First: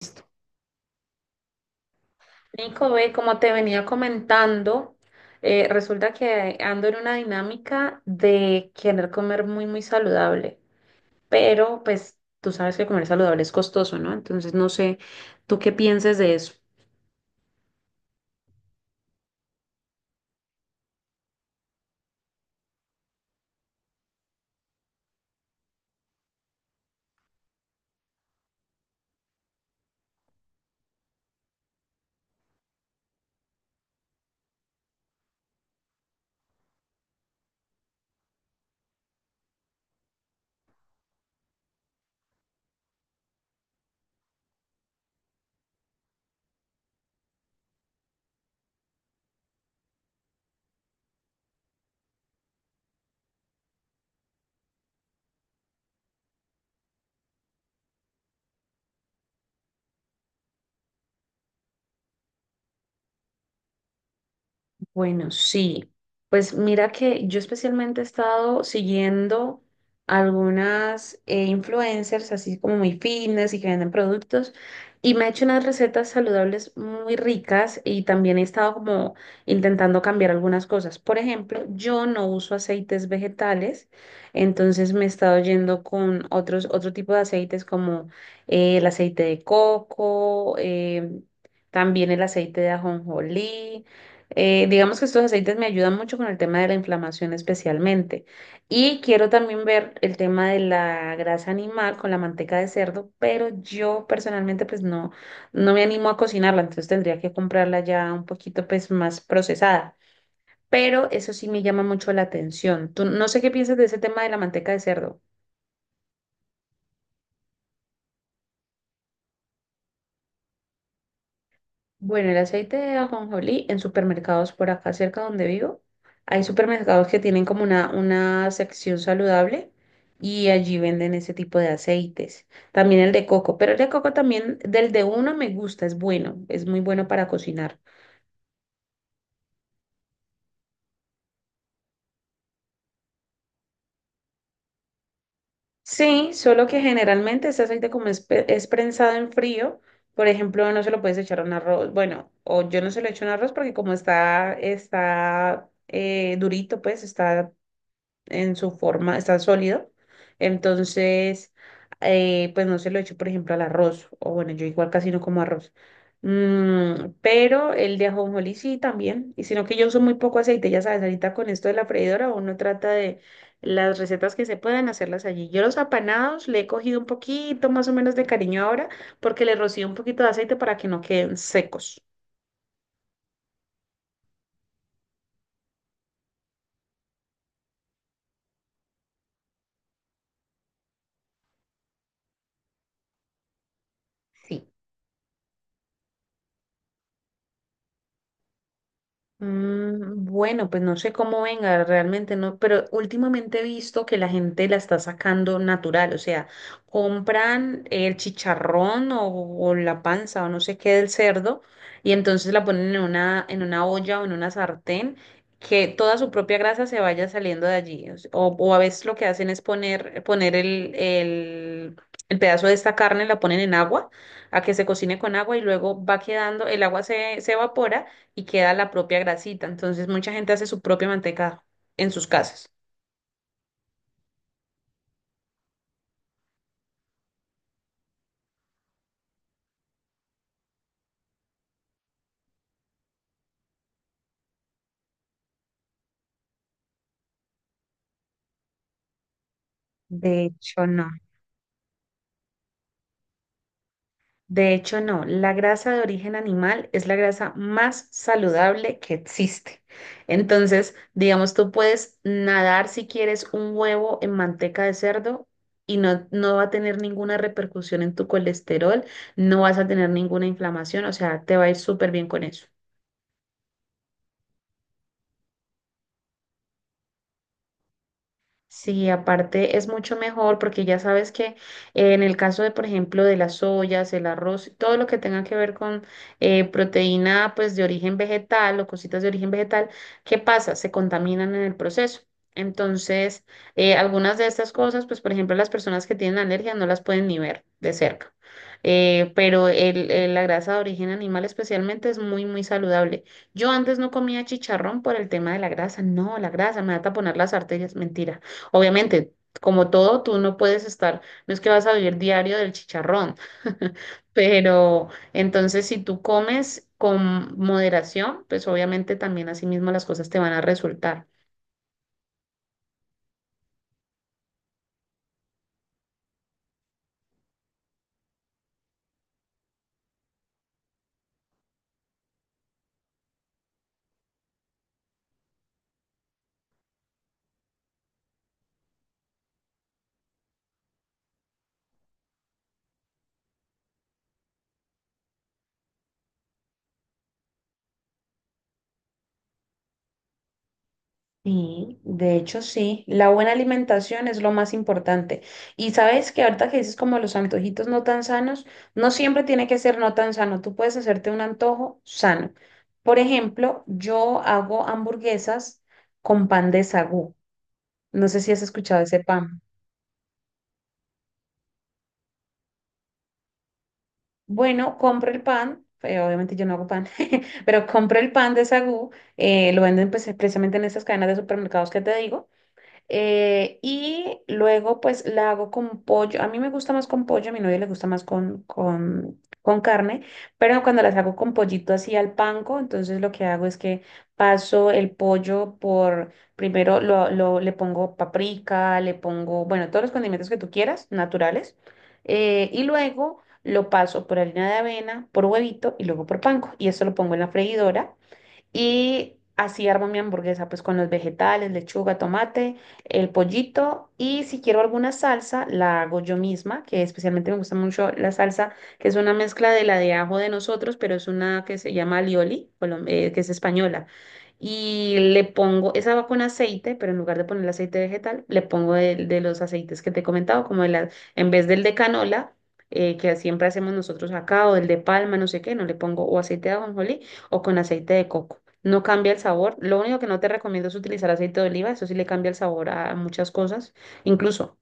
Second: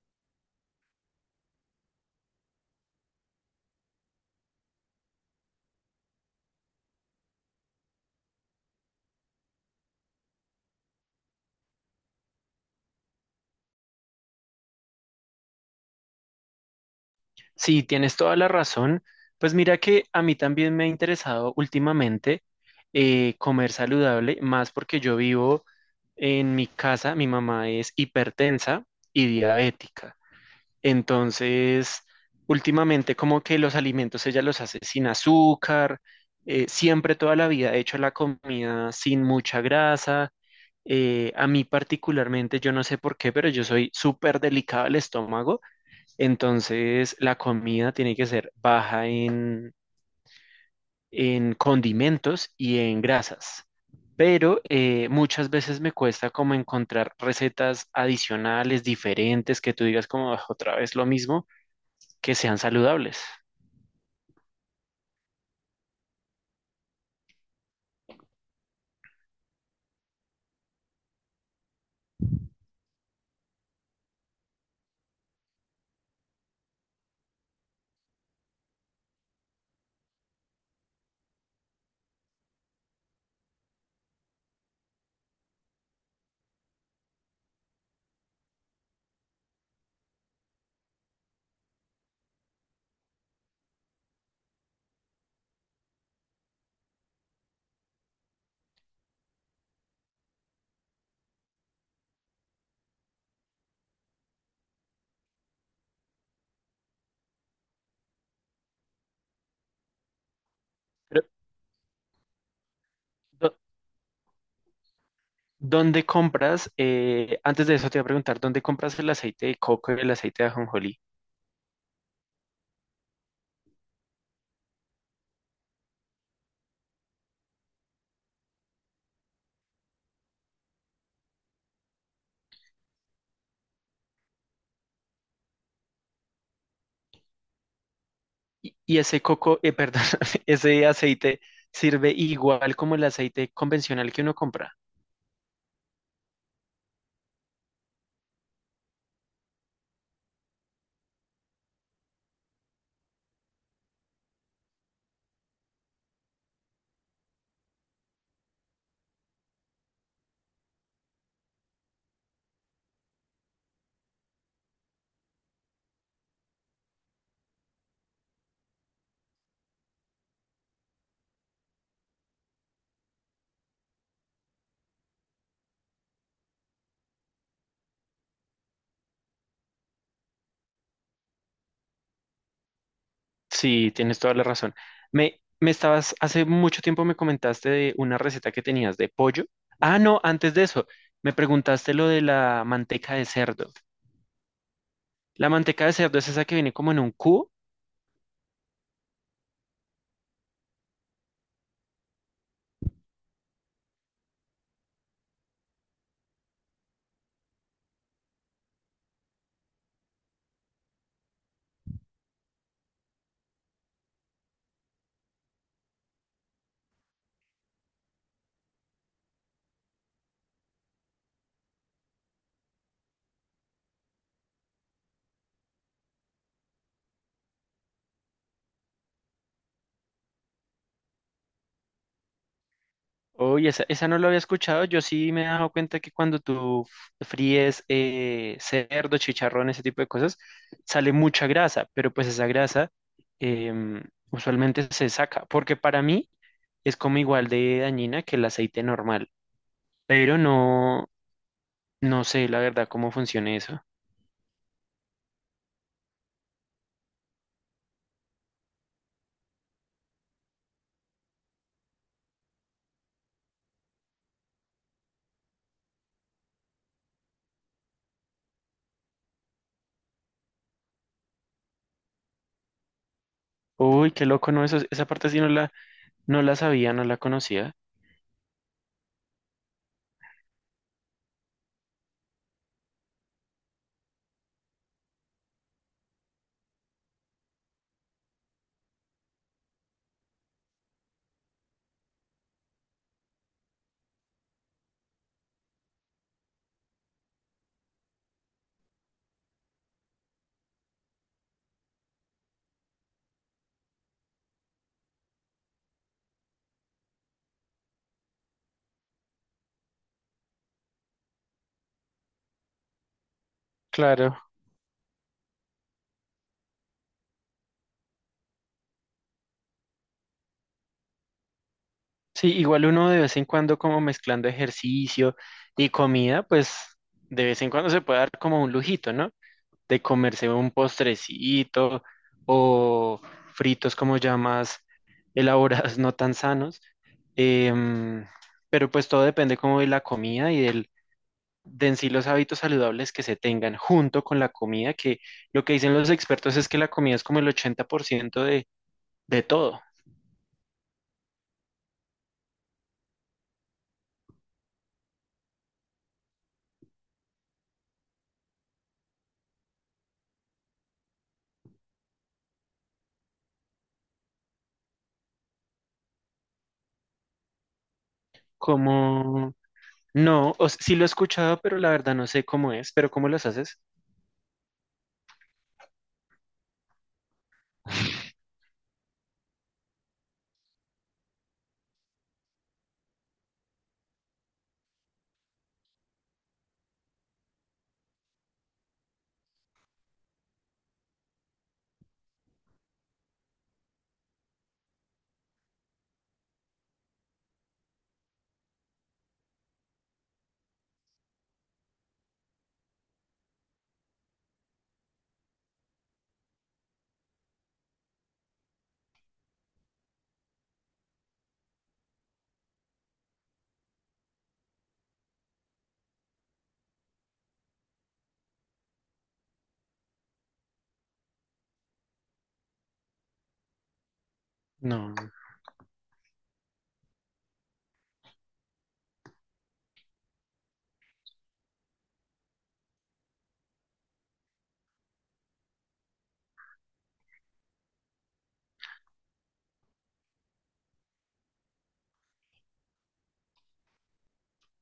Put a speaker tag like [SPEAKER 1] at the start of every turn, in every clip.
[SPEAKER 1] Listo. Nico, ve, como te venía comentando, resulta que ando en una dinámica de querer comer muy, muy saludable, pero pues tú sabes que comer saludable es costoso, ¿no? Entonces no sé, ¿tú qué piensas de eso?
[SPEAKER 2] Sí, tienes toda la razón. Pues mira que a mí también me ha interesado últimamente comer saludable, más porque yo vivo en mi casa, mi mamá es hipertensa y diabética. Entonces, últimamente como que los alimentos ella los hace sin azúcar. Siempre toda la vida he hecho la comida sin mucha grasa. A mí particularmente, yo no sé por qué, pero yo soy súper delicado al estómago. Entonces, la comida tiene que ser baja en condimentos y en grasas. Pero muchas veces me cuesta como encontrar recetas adicionales, diferentes, que tú digas como "Ah, otra vez lo mismo", que sean saludables.
[SPEAKER 1] Bueno, sí. Pues mira que yo especialmente he estado siguiendo algunas influencers, así como muy fitness y que venden productos, y me ha hecho unas recetas saludables muy ricas y también he estado como intentando cambiar algunas cosas. Por ejemplo, yo no uso aceites vegetales, entonces me he estado yendo con otro tipo de aceites como el aceite de coco, también el aceite de ajonjolí. Digamos que estos aceites me ayudan mucho con el tema de la inflamación especialmente. Y quiero también ver el tema de la grasa animal con la manteca de cerdo, pero yo personalmente pues no me animo a cocinarla, entonces tendría que comprarla ya un poquito pues más procesada. Pero
[SPEAKER 2] Pero,
[SPEAKER 1] eso sí me llama mucho la atención. Tú, no sé qué
[SPEAKER 2] ¿dó-
[SPEAKER 1] piensas de ese tema de la manteca de cerdo.
[SPEAKER 2] ¿dónde compras? Antes de eso te voy a preguntar, ¿dónde compras el aceite de coco y el aceite de ajonjolí?
[SPEAKER 1] Bueno, el aceite de ajonjolí en supermercados por acá cerca donde vivo, hay supermercados que tienen como una sección saludable y allí venden ese tipo de aceites. También el de coco, pero el de coco también, del de uno me gusta, es bueno, es muy bueno para cocinar.
[SPEAKER 2] Y ese coco, perdón, ese aceite sirve igual como el aceite convencional que uno compra.
[SPEAKER 1] Sí, solo que generalmente ese aceite como es, es prensado en frío, por ejemplo, no se lo puedes echar a un arroz, bueno, o yo no se lo echo a un arroz porque como está durito, pues está en su forma, está sólido. Entonces, pues no se lo echo, por ejemplo, al arroz. O bueno, yo igual casi no como arroz. Pero el de ajonjolí sí también. Y sino que yo uso muy poco aceite, ya sabes, ahorita con esto de la freidora uno trata de las recetas que se puedan hacerlas allí. Yo los apanados le he cogido un poquito más o menos de cariño ahora porque le rocío un poquito de aceite para que no queden secos.
[SPEAKER 2] Sí, tienes toda la razón. Me estabas, hace mucho tiempo me comentaste de una receta que tenías de pollo. Ah, no, antes de eso, me preguntaste lo de la manteca de cerdo.
[SPEAKER 1] Sí.
[SPEAKER 2] La manteca de cerdo es esa que viene como en un cubo.
[SPEAKER 1] Bueno, pues no sé cómo venga, realmente no, pero últimamente he visto que la gente la está sacando natural, o sea, compran el chicharrón o la panza o no sé qué del cerdo y entonces la ponen en una olla o en una sartén que toda su propia grasa se vaya saliendo de allí. O sea, o a veces lo que hacen es poner el pedazo de esta carne, la ponen en agua, a que se cocine con agua y luego va quedando, el agua se evapora y queda la propia grasita. Entonces, mucha gente hace su propia manteca en sus casas.
[SPEAKER 2] Oye, esa no lo había escuchado. Yo sí me he dado cuenta que cuando tú fríes cerdo, chicharrón, ese tipo de cosas, sale mucha grasa, pero pues esa grasa em, usualmente se saca, porque para mí es como igual de dañina que el aceite normal. Pero
[SPEAKER 1] De hecho, no.
[SPEAKER 2] no, no sé la verdad cómo funciona eso.
[SPEAKER 1] De hecho, no. La grasa de origen animal es la grasa más saludable que existe. Entonces, digamos, tú puedes nadar si quieres un huevo en manteca de cerdo y no va a tener ninguna repercusión en tu colesterol, no vas a tener ninguna inflamación, o sea, te va a ir súper bien con eso.
[SPEAKER 2] Uy, qué loco, no, eso, esa parte sí no la, no la sabía, no la conocía.
[SPEAKER 1] Sí, aparte es mucho mejor porque ya sabes que en el caso de, por ejemplo, de las ollas, el arroz, todo lo que tenga que ver con proteína pues de origen vegetal o cositas de origen vegetal, ¿qué pasa? Se contaminan en el proceso. Entonces, algunas de estas cosas, pues por ejemplo, las personas que tienen alergia no las pueden ni ver de cerca. Pero la grasa de origen animal especialmente es muy, muy saludable. Yo antes no comía chicharrón por el tema de la grasa. No, la grasa me va a taponar las arterias. Mentira. Obviamente, como todo, tú no puedes estar, no es que vas a vivir diario del chicharrón,
[SPEAKER 2] Claro.
[SPEAKER 1] pero entonces si tú comes con moderación, pues obviamente también así mismo las cosas te van a resultar.
[SPEAKER 2] Sí, igual uno de vez en cuando como mezclando ejercicio y comida, pues de vez en cuando se puede dar como un lujito, ¿no? De comerse un postrecito o fritos como ya más elaborados, no tan sanos. Em, pero pues todo depende como de la comida y del de en sí los hábitos saludables que se tengan junto con la comida, que lo que dicen los expertos es que la comida es como el 80% de todo.
[SPEAKER 1] Sí, de hecho sí, la buena alimentación es lo más importante. Y sabes que ahorita que dices como los antojitos no tan sanos, no siempre tiene que ser no tan sano, tú puedes hacerte un antojo sano. Por ejemplo, yo hago hamburguesas con pan de sagú. No sé si has escuchado ese
[SPEAKER 2] Como,
[SPEAKER 1] pan.
[SPEAKER 2] no, sí lo he escuchado, pero la verdad no sé cómo es, pero ¿cómo los haces?
[SPEAKER 1] Bueno, compro el pan, obviamente yo no hago pan, pero compro el pan de sagú, lo venden pues, precisamente en esas cadenas de supermercados que te digo. Y luego pues la hago con pollo. A mí me gusta más con pollo, a mi novio le gusta más con, carne, pero cuando las hago con pollito así al panko, entonces lo que hago es que paso el pollo por, primero le pongo paprika, le pongo, bueno, todos los condimentos que tú quieras, naturales, y luego lo paso por harina de avena, por huevito y luego por panko. Y esto lo pongo en la freidora. Y así armo mi hamburguesa, pues con los vegetales, lechuga, tomate, el pollito. Y si quiero alguna salsa, la hago yo misma, que especialmente me gusta mucho la salsa, que es una mezcla de la de ajo de nosotros, pero es una que se llama alioli, que es española.
[SPEAKER 2] No,
[SPEAKER 1] Y le pongo, esa va con aceite, pero en lugar de poner aceite vegetal, le pongo de los aceites que te he comentado, en vez del de canola, que siempre hacemos nosotros acá, o del de palma, no sé qué, no le pongo o aceite de ajonjolí o con aceite de coco. No cambia el sabor. Lo único que no te recomiendo es utilizar aceite de oliva. Eso sí le cambia el sabor a muchas cosas. Incluso,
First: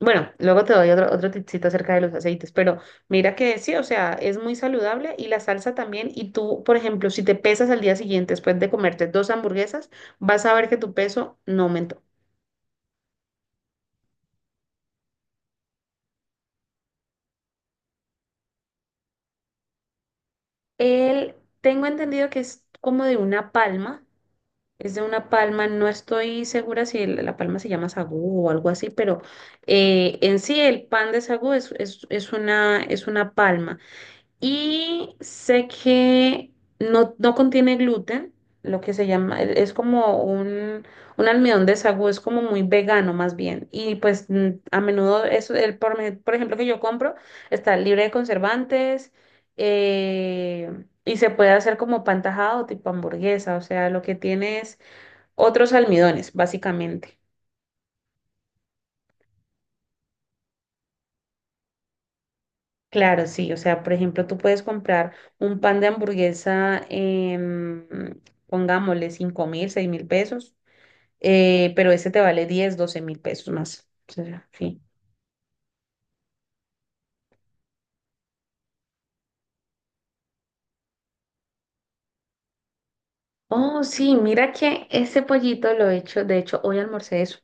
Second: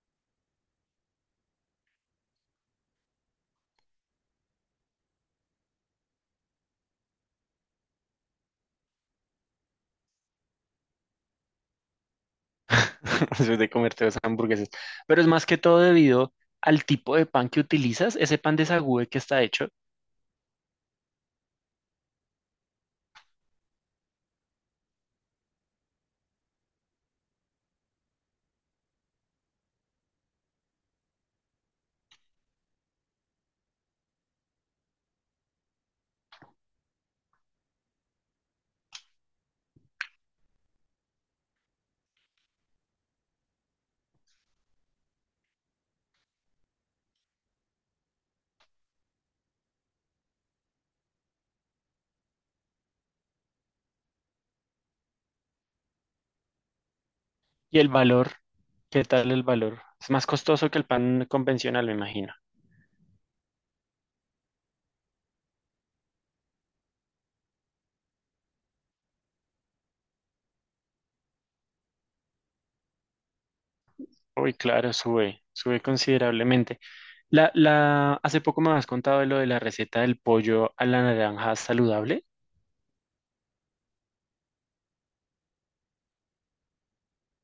[SPEAKER 1] bueno, luego te doy otro tipcito acerca de los aceites. Pero mira que sí, o sea, es muy saludable y la salsa también. Y tú, por ejemplo, si te pesas al día siguiente después de comerte dos hamburguesas, vas a ver que tu peso no aumentó.
[SPEAKER 2] soy de comerte dos hamburguesas. Pero es más que todo debido al tipo de pan que utilizas, ese pan de sagú que está hecho,
[SPEAKER 1] El, Tengo entendido que es como de una palma. Es de una palma, no estoy segura si la palma se llama sagú o algo así, pero en sí el pan de sagú es una palma. Y sé que no contiene gluten, lo que se llama, es como un almidón de sagú, es como muy vegano más bien. Y pues a menudo, es el, por, me- por ejemplo, que yo compro, está libre de conservantes. Y se puede hacer como pan tajado, tipo hamburguesa, o sea, lo que tienes otros almidones, básicamente.
[SPEAKER 2] y el valor. ¿Qué tal el valor? Es más costoso que el pan convencional, me imagino.
[SPEAKER 1] Claro, sí. O sea, por ejemplo, tú puedes comprar un pan de hamburguesa en, pongámosle, 5 mil, 6 mil pesos, pero ese te vale 10, 12 mil pesos más. O sea,
[SPEAKER 2] Uy,
[SPEAKER 1] sí.
[SPEAKER 2] claro, sube, sube considerablemente. Hace poco me habías contado de lo de la receta del pollo a la naranja saludable,
[SPEAKER 1] Oh, sí, mira que ese pollito lo he hecho, de hecho, hoy almorcé eso.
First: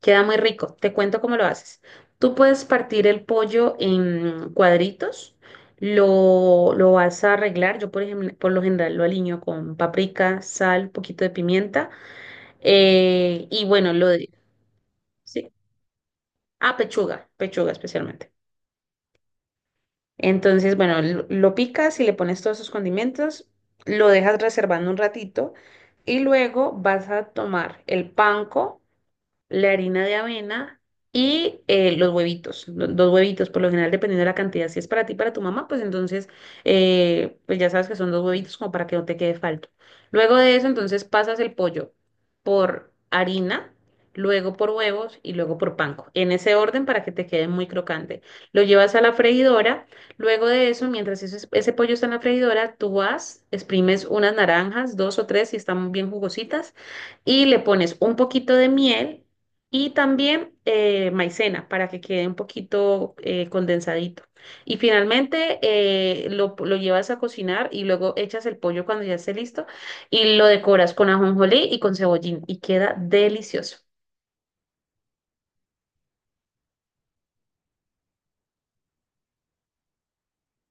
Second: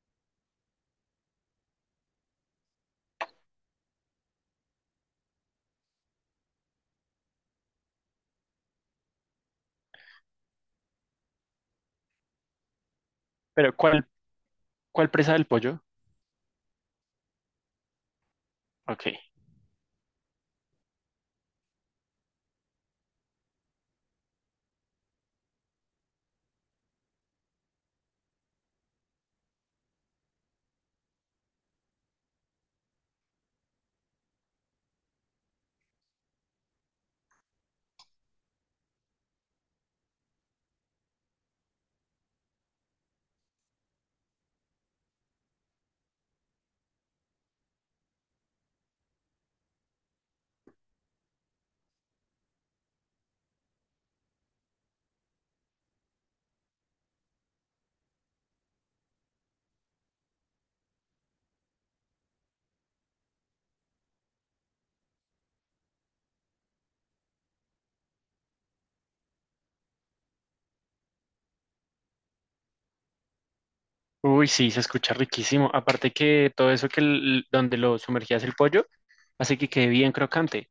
[SPEAKER 1] Queda muy rico. Te cuento cómo lo haces. Tú puedes partir el pollo en cuadritos, lo vas a arreglar. Yo, por ejemplo, por lo general lo aliño con paprika, sal, poquito de pimienta. Y
[SPEAKER 2] pero
[SPEAKER 1] bueno, lo de.
[SPEAKER 2] ¿cuál presa del
[SPEAKER 1] Sí.
[SPEAKER 2] pollo?
[SPEAKER 1] Ah, pechuga, pechuga especialmente.
[SPEAKER 2] Ok.
[SPEAKER 1] Entonces, bueno, lo picas y le pones todos esos condimentos, lo dejas reservando un ratito y luego vas a tomar el panko la harina de avena y los huevitos, dos huevitos, por lo general, dependiendo de la cantidad, si es para ti, para tu mamá, pues entonces, pues ya sabes que son dos huevitos como para que no te quede falto. Luego de eso, entonces pasas el pollo por harina, luego por huevos y luego por panko, en ese orden para que te quede muy crocante. Lo llevas a la freidora, luego de eso, mientras ese pollo está en la freidora, tú vas, exprimes unas naranjas, dos o tres si están bien jugositas, y le pones un poquito de miel y también maicena para que quede un poquito condensadito. Y finalmente lo llevas a cocinar y luego echas el pollo cuando ya esté listo y lo decoras con ajonjolí y con cebollín y queda delicioso.
[SPEAKER 2] Uy, sí, se escucha riquísimo. Aparte que todo eso que el- donde lo sumergías el pollo hace que quede bien crocante.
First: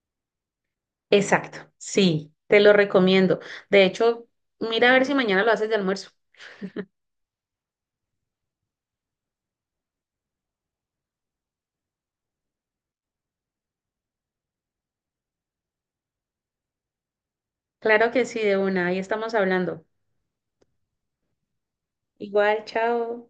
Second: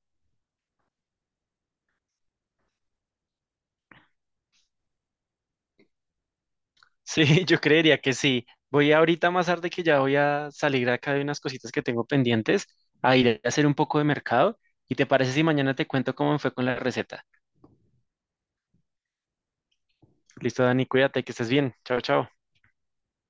[SPEAKER 1] Exacto, sí, te lo recomiendo. De hecho, mira a ver si mañana lo haces de almuerzo.
[SPEAKER 2] Sí, yo creería que sí. Voy ahorita más tarde, que ya voy a salir acá de unas cositas que tengo pendientes, a ir a hacer un poco de mercado. ¿Y te parece si mañana te cuento cómo me fue con la receta?
[SPEAKER 1] Claro que sí, de una, ahí estamos hablando.
[SPEAKER 2] Listo, Dani, cuídate, que estés bien. Chao, chao.
[SPEAKER 1] Igual, chao.